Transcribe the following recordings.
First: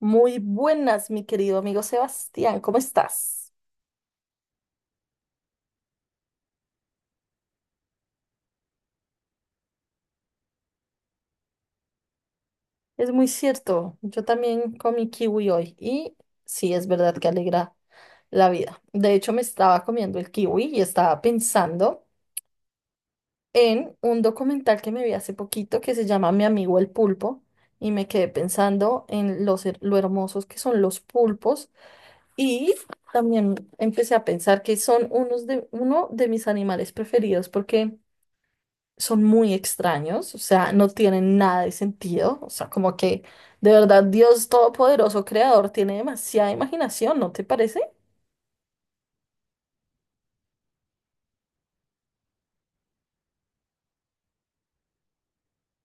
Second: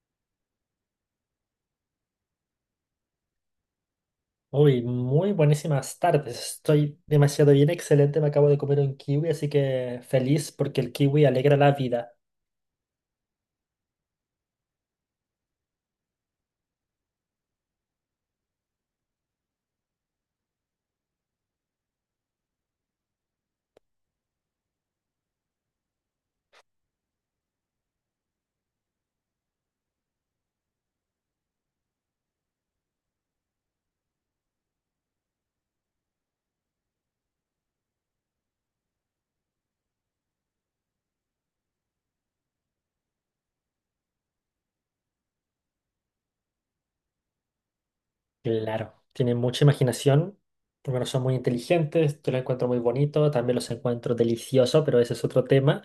Muy buenas, mi querido amigo Sebastián, ¿cómo estás? Uy, muy buenísimas tardes. Estoy demasiado bien, excelente. Me acabo de comer un kiwi, así que feliz porque el kiwi alegra la vida. Es muy cierto, yo también comí kiwi hoy y sí, es verdad que alegra la vida. De hecho, me estaba comiendo el kiwi y estaba pensando en un documental que me vi hace poquito que se llama Mi amigo el pulpo y me quedé pensando en lo hermosos que son los pulpos y también empecé a pensar que son uno de mis animales preferidos porque son muy extraños, o sea, no tienen nada de sentido, o sea, como que de verdad Dios Todopoderoso Creador tiene demasiada imaginación, ¿no te parece? Claro, tienen mucha imaginación. Por son muy inteligentes. Yo lo encuentro muy bonito. También los encuentro delicioso, pero ese es otro tema.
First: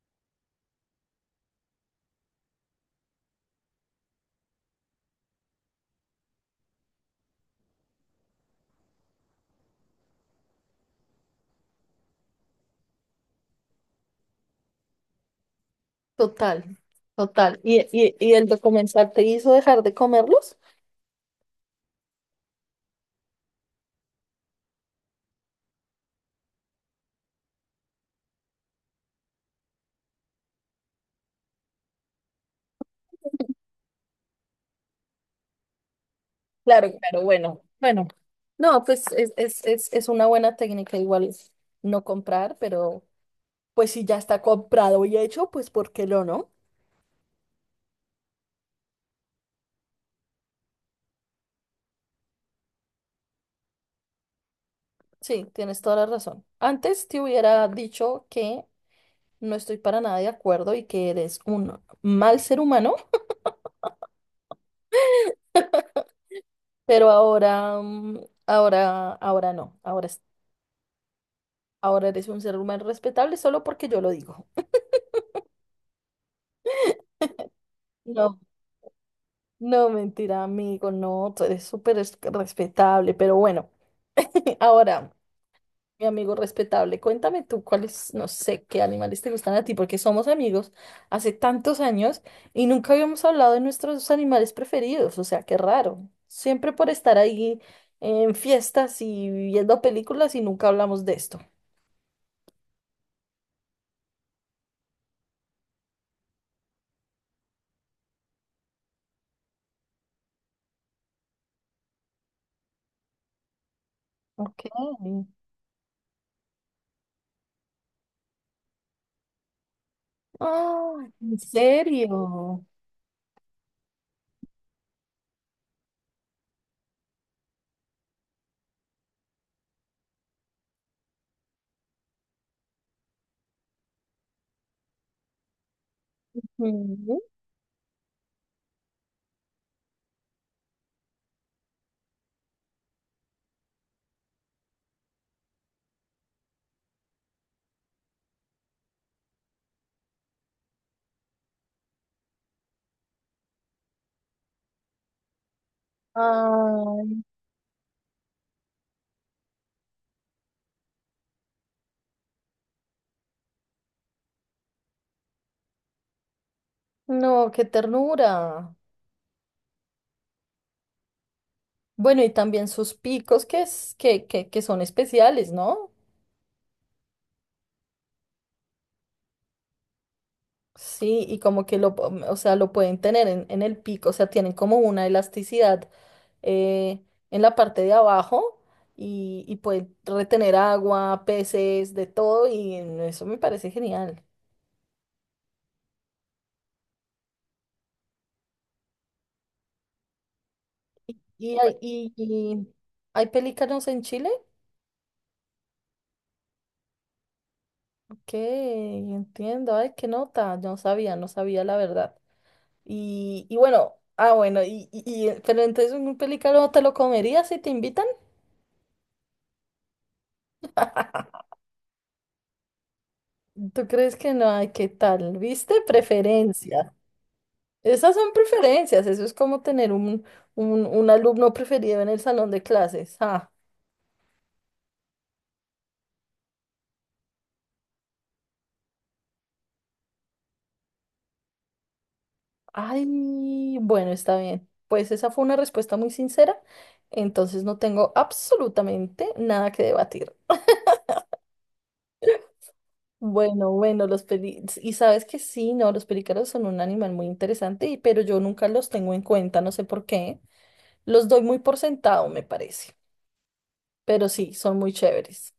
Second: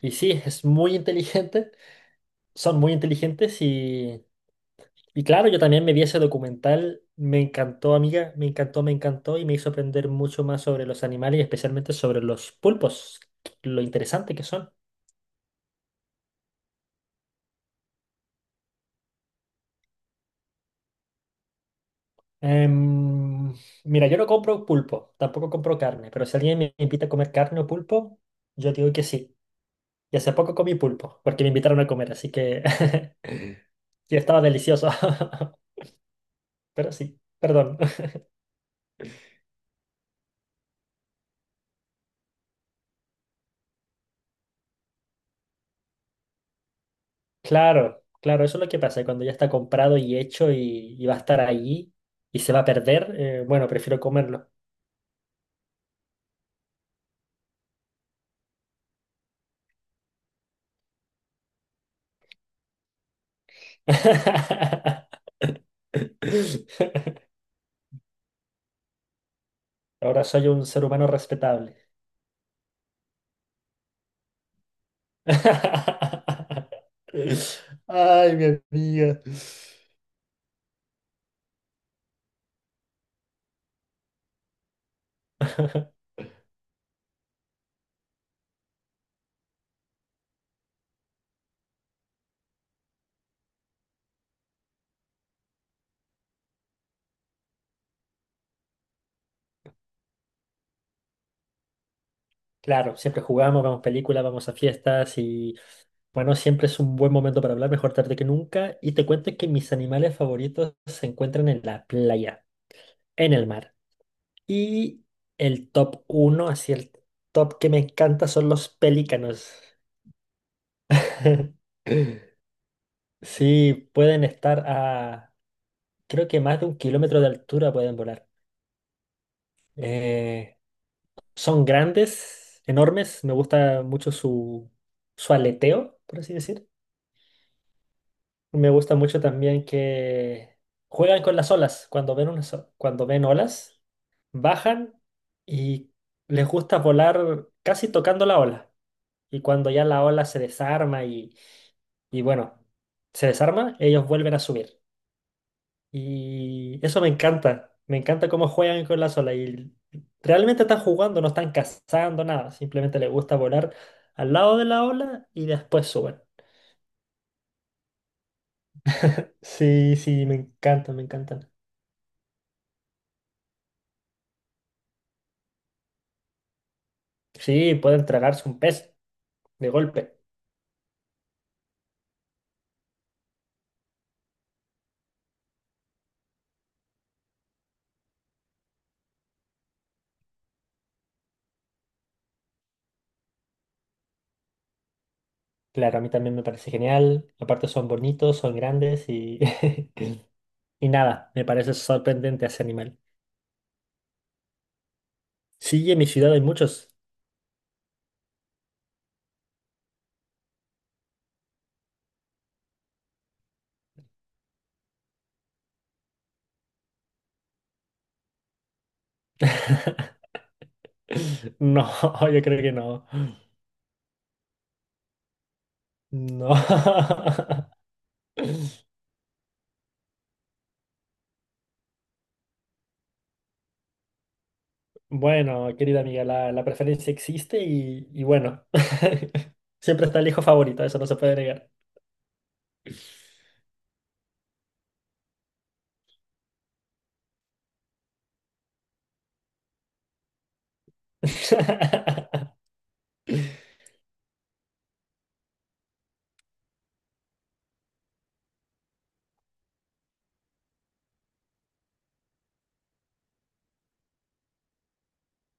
Y sí, es muy inteligente. Son muy inteligentes y claro, yo también me vi ese documental. Me encantó, amiga. Me encantó y me hizo aprender mucho más sobre los animales y especialmente sobre los pulpos. Lo interesante que son. Total, total. ¿Y el documental te hizo dejar de comerlos? Em, Mira, yo no compro pulpo, tampoco compro carne, pero si alguien me invita a comer carne o pulpo, yo digo que sí. Y hace poco comí pulpo, porque me invitaron a comer, así que y estaba delicioso. Claro, Pero sí, claro, bueno, perdón. bueno. No, pues es una buena técnica igual no comprar, pero pues si ya está comprado y hecho, pues ¿por qué lo no? Claro, claro, eso es lo que pasa, cuando ya está comprado y hecho y va a estar ahí y se va a perder, bueno, prefiero comerlo. Sí, tienes toda la razón. Antes te hubiera dicho que no estoy para nada de acuerdo y que eres un mal ser humano, pero ahora, mm, ahora, ahora no, ahora, es- Ahora soy un ser humano respetable. ahora eres un ser humano respetable solo porque yo lo digo. Ay, No, mi amiga. no, mentira, amigo, no, tú eres respetable, pero bueno, ahora. Mi amigo respetable, cuéntame tú cuáles, no sé, qué animales te gustan a ti, porque somos amigos hace tantos años y nunca habíamos hablado de nuestros animales preferidos, o sea, qué raro. Siempre por estar ahí en fiestas y viendo películas y nunca hablamos de esto. Claro, siempre jugamos, vamos películas, vamos a fiestas y bueno, siempre es un buen momento para hablar, mejor tarde que nunca. Y te cuento que mis animales favoritos se encuentran en la playa, en el mar. Ok. Y el top uno, así el top que me encanta son los pelícanos. Ah, ¿en serio? Sí, pueden estar a, creo que más de un kilómetro de altura pueden volar. Eh, Son grandes, enormes, me gusta mucho su aleteo, por así decir. Ujú. Me gusta mucho también que juegan con las olas. Cuando ven olas, bajan y les gusta volar casi tocando la ola. Y cuando ya la ola se desarma y bueno, se desarma, ellos vuelven a subir. Y eso Ay, me encanta. Me encanta cómo juegan con las olas. Y realmente están jugando, no están cazando nada. Simplemente les gusta volar al lado de la ola y después suben. no, qué ternura. Sí, sí, me encantan, me encantan. Bueno, y también sus picos que, son especiales, ¿no? Sí, pueden tragarse un pez de golpe. Sí, y como que lo, po- o sea, lo pueden tener en el pico, o sea, tienen como una elasticidad eh, en la parte de abajo y pueden retener agua, peces, de todo, y eso me parece genial. Claro, a mí también me parece genial. Aparte son bonitos, son grandes y, y nada, me Y parece hay, y, sorprendente ese y animal. hay pelícanos en Chile, Sí, en mi ciudad hay muchos. que entiendo, ay, qué nota, no sabía, no sabía la verdad. Y, y bueno, ah, bueno, y, y, pero entonces un pelícano te lo comerías si te invitan. No, yo creo que no. ¿Tú crees que no hay qué tal? ¿Viste? No. Preferencias. Esas son preferencias. Eso es como tener un alumno preferido en el salón de clases. Ah, Bueno, querida amiga, la preferencia existe y, bueno, siempre está el hijo favorito, eso no se puede negar. ay, bueno, está bien. Pues esa fue una respuesta muy sincera. Entonces no tengo absolutamente nada que debatir. Bueno, bueno, los peli... Y sabes que sí, no, los pelícaros son un animal muy interesante, pero yo nunca los tengo en cuenta, no sé por qué. Los doy muy por sentado, me parece. Pero sí, son muy chéveres.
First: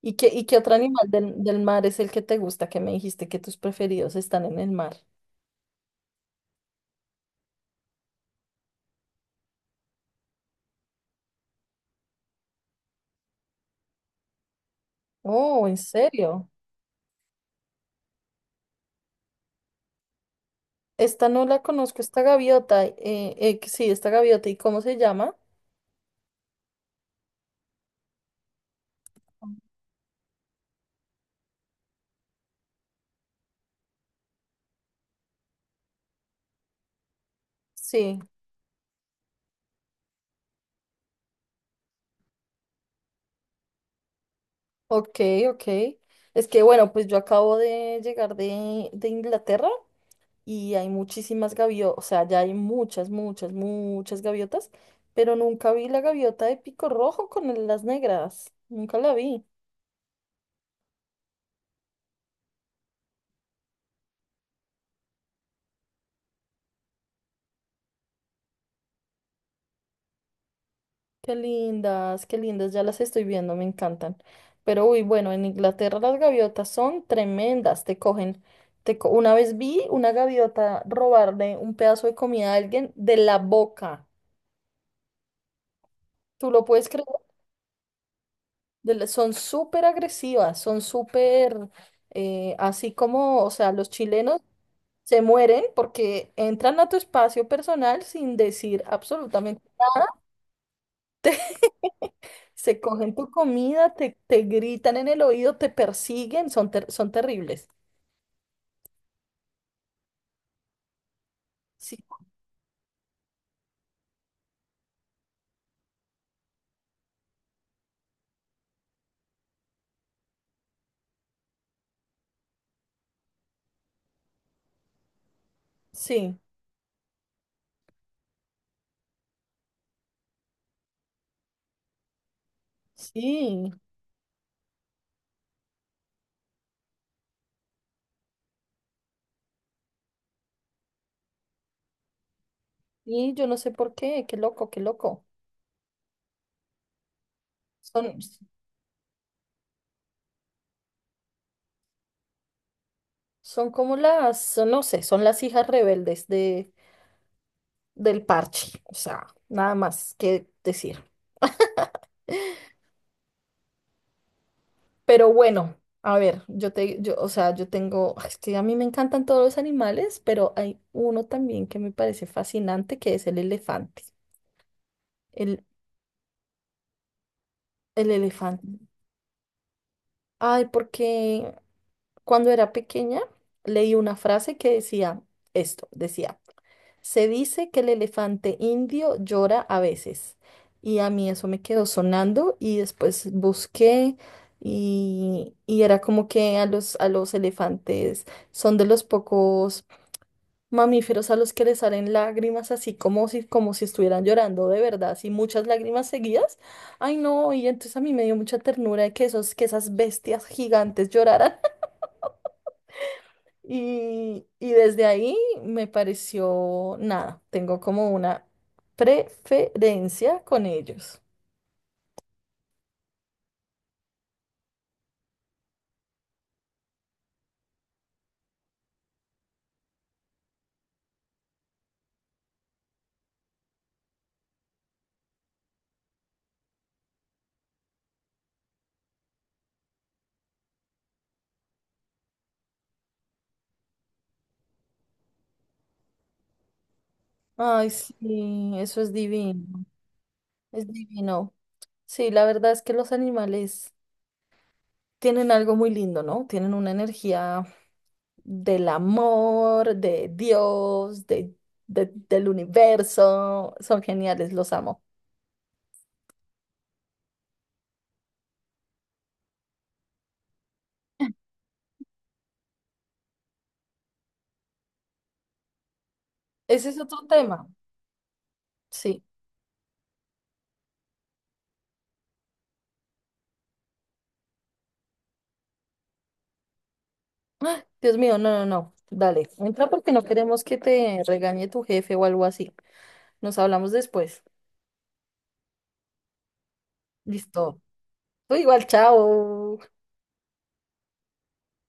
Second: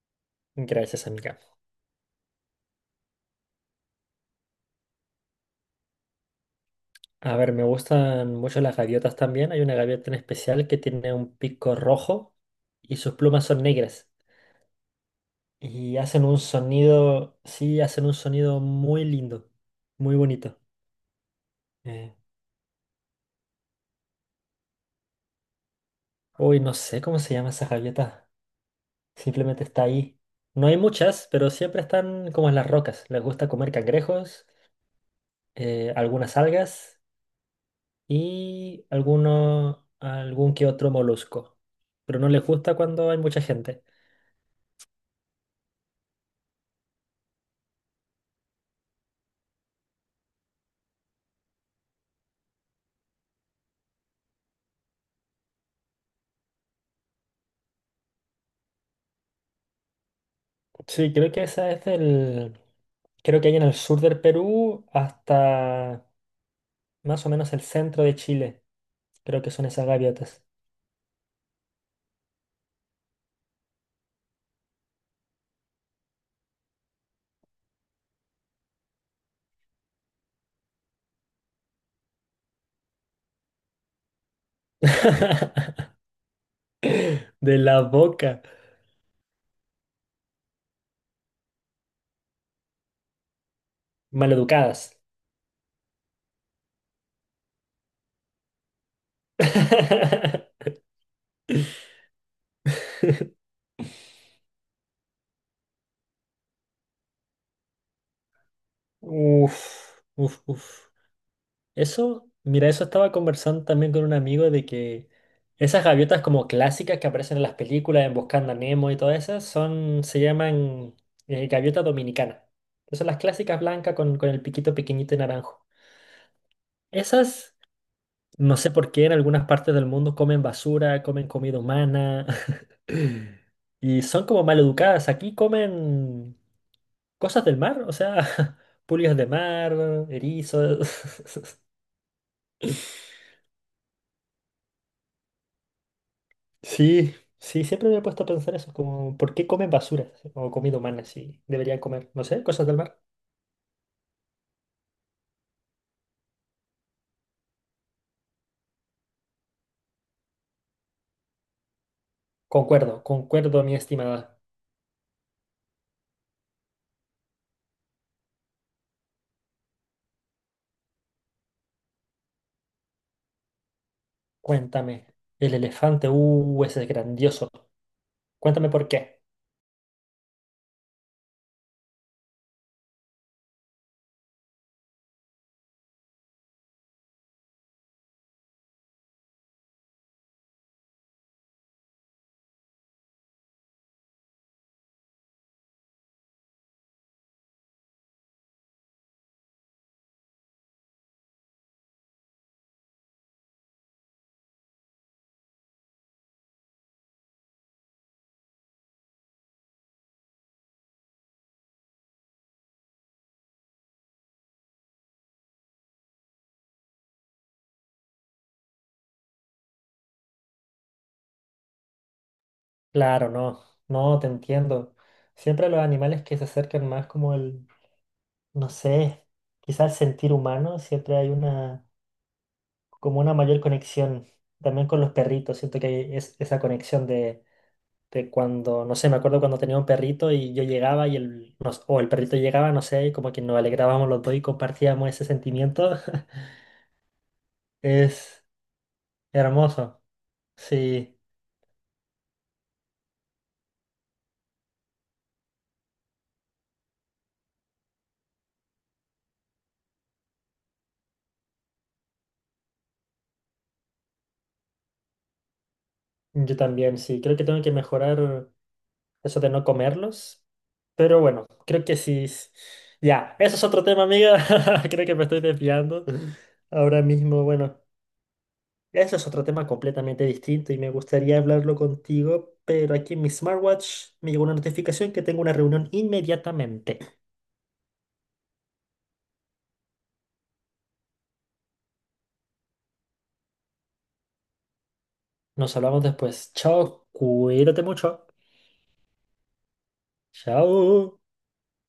¿Y qué otro Gracias, animal amiga. del mar es el que te gusta, que me dijiste que tus preferidos están en el mar? A ver, me gustan mucho las gaviotas también. Hay una gaviota en especial que tiene un pico rojo y sus plumas son negras. Oh, ¿en Y hacen un serio? sonido, sí, hacen un sonido muy lindo, muy bonito. Esta no la conozco, Eh, esta gaviota. Que sí, esta gaviota. ¿Y cómo se llama? Uy, no sé cómo se llama esa gaviota. Simplemente está ahí. No hay muchas, pero siempre están como en las rocas. Les gusta comer cangrejos, algunas algas Sí, y algún que otro molusco. Pero no les gusta cuando hay mucha gente. ok, ok. Es que bueno, pues yo acabo de llegar de Inglaterra y hay muchísimas gaviotas, o sea, ya hay muchas, muchas, muchas gaviotas, pero nunca vi la gaviota de pico rojo las negras. Nunca la vi. Sí, creo que esa es del... Creo que hay en el sur del Perú hasta más o menos el centro de Chile. Creo que son esas gaviotas. Qué lindas, ya las estoy viendo, me encantan. Pero uy, bueno, en Inglaterra las gaviotas son tremendas, te cogen. Una vez vi una gaviota robarle un pedazo de comida a alguien de la boca. ¿Tú lo puedes creer? De la boca. Son súper agresivas, son súper, así como, o sea, los chilenos Maleducadas. se mueren porque entran a tu espacio personal sin decir absolutamente. Se cogen tu comida, te gritan en el oído, te persiguen, son terribles. Uf, uf, uf. Sí, Eso, mira, eso estaba conversando también con un amigo de que esas gaviotas como clásicas que aparecen en las películas, en Buscando a Nemo y todas esas, son, se llaman gaviota dominicana. Que son las clásicas blancas con el piquito pequeñito y naranjo. sí, Esas, no sé por qué en algunas partes del mundo comen basura, comen comida humana sí. y son como mal educadas. Aquí comen cosas del mar, o sea, pulgas de mar, erizos. Y yo no sé por qué, qué loco, qué loco. Sí, sí, siempre me he Son, puesto a pensar eso, como ¿por qué comen basura o comida humana si deberían comer, no sé, cosas del mar? son como las, son- No sé, son las hijas rebeldes del parche. O sea, nada más que decir. Concuerdo, concuerdo, mi estimada. Pero bueno, a ver, yo te, yo, o sea, yo tengo, es que a mí me encantan todos los animales, pero hay uno también que me parece fascinante, que es el elefante. Cuéntame, el El, elefante, ese es grandioso. el elefante. Cuéntame por qué. Ay, porque cuando era pequeña leí una frase que decía esto, decía, se dice que el elefante indio llora a veces. Y a mí eso me quedó sonando y después busqué y era como que a los elefantes son de los pocos mamíferos a los que les salen lágrimas así como si estuvieran llorando de verdad, así muchas lágrimas seguidas. Ay, no, y entonces a mí me dio mucha ternura de que esos, que esas bestias gigantes lloraran. Y desde ahí me pareció nada, tengo como una preferencia con ellos. Claro, no, no, te entiendo. Siempre los animales que se acercan más como el, no sé, quizás sentir humano, siempre hay una, como una mayor conexión. También con los perritos, siento que hay esa conexión de cuando, no sé, me acuerdo cuando tenía un perrito y yo llegaba y el, nos- o el perrito llegaba, no sé, y como que nos alegrábamos los dos y compartíamos ese sentimiento. Ay, Es sí, eso es divino, hermoso. es Sí, divino. Sí, la verdad es que los animales tienen algo muy lindo, ¿no? Tienen una energía del amor, de Dios, de, del universo. Son geniales, los amo. yo también, sí, creo que tengo que mejorar eso de no comerlos. Pero bueno, creo que sí. Ya, eso es otro tema, amiga. Creo que me estoy desviando Ese es ahora otro mismo. tema, Bueno, eso sí. es otro tema completamente distinto y me gustaría hablarlo contigo, pero aquí en mi smartwatch me llegó una notificación que tengo una reunión inmediatamente. Ah, Dios mío, no, no, no. Dale, entra porque no queremos que te regañe tu jefe o algo así. Nos hablamos después. Nos hablamos después. Chao, Listo. cuídate mucho. Tú igual, chao. Chao.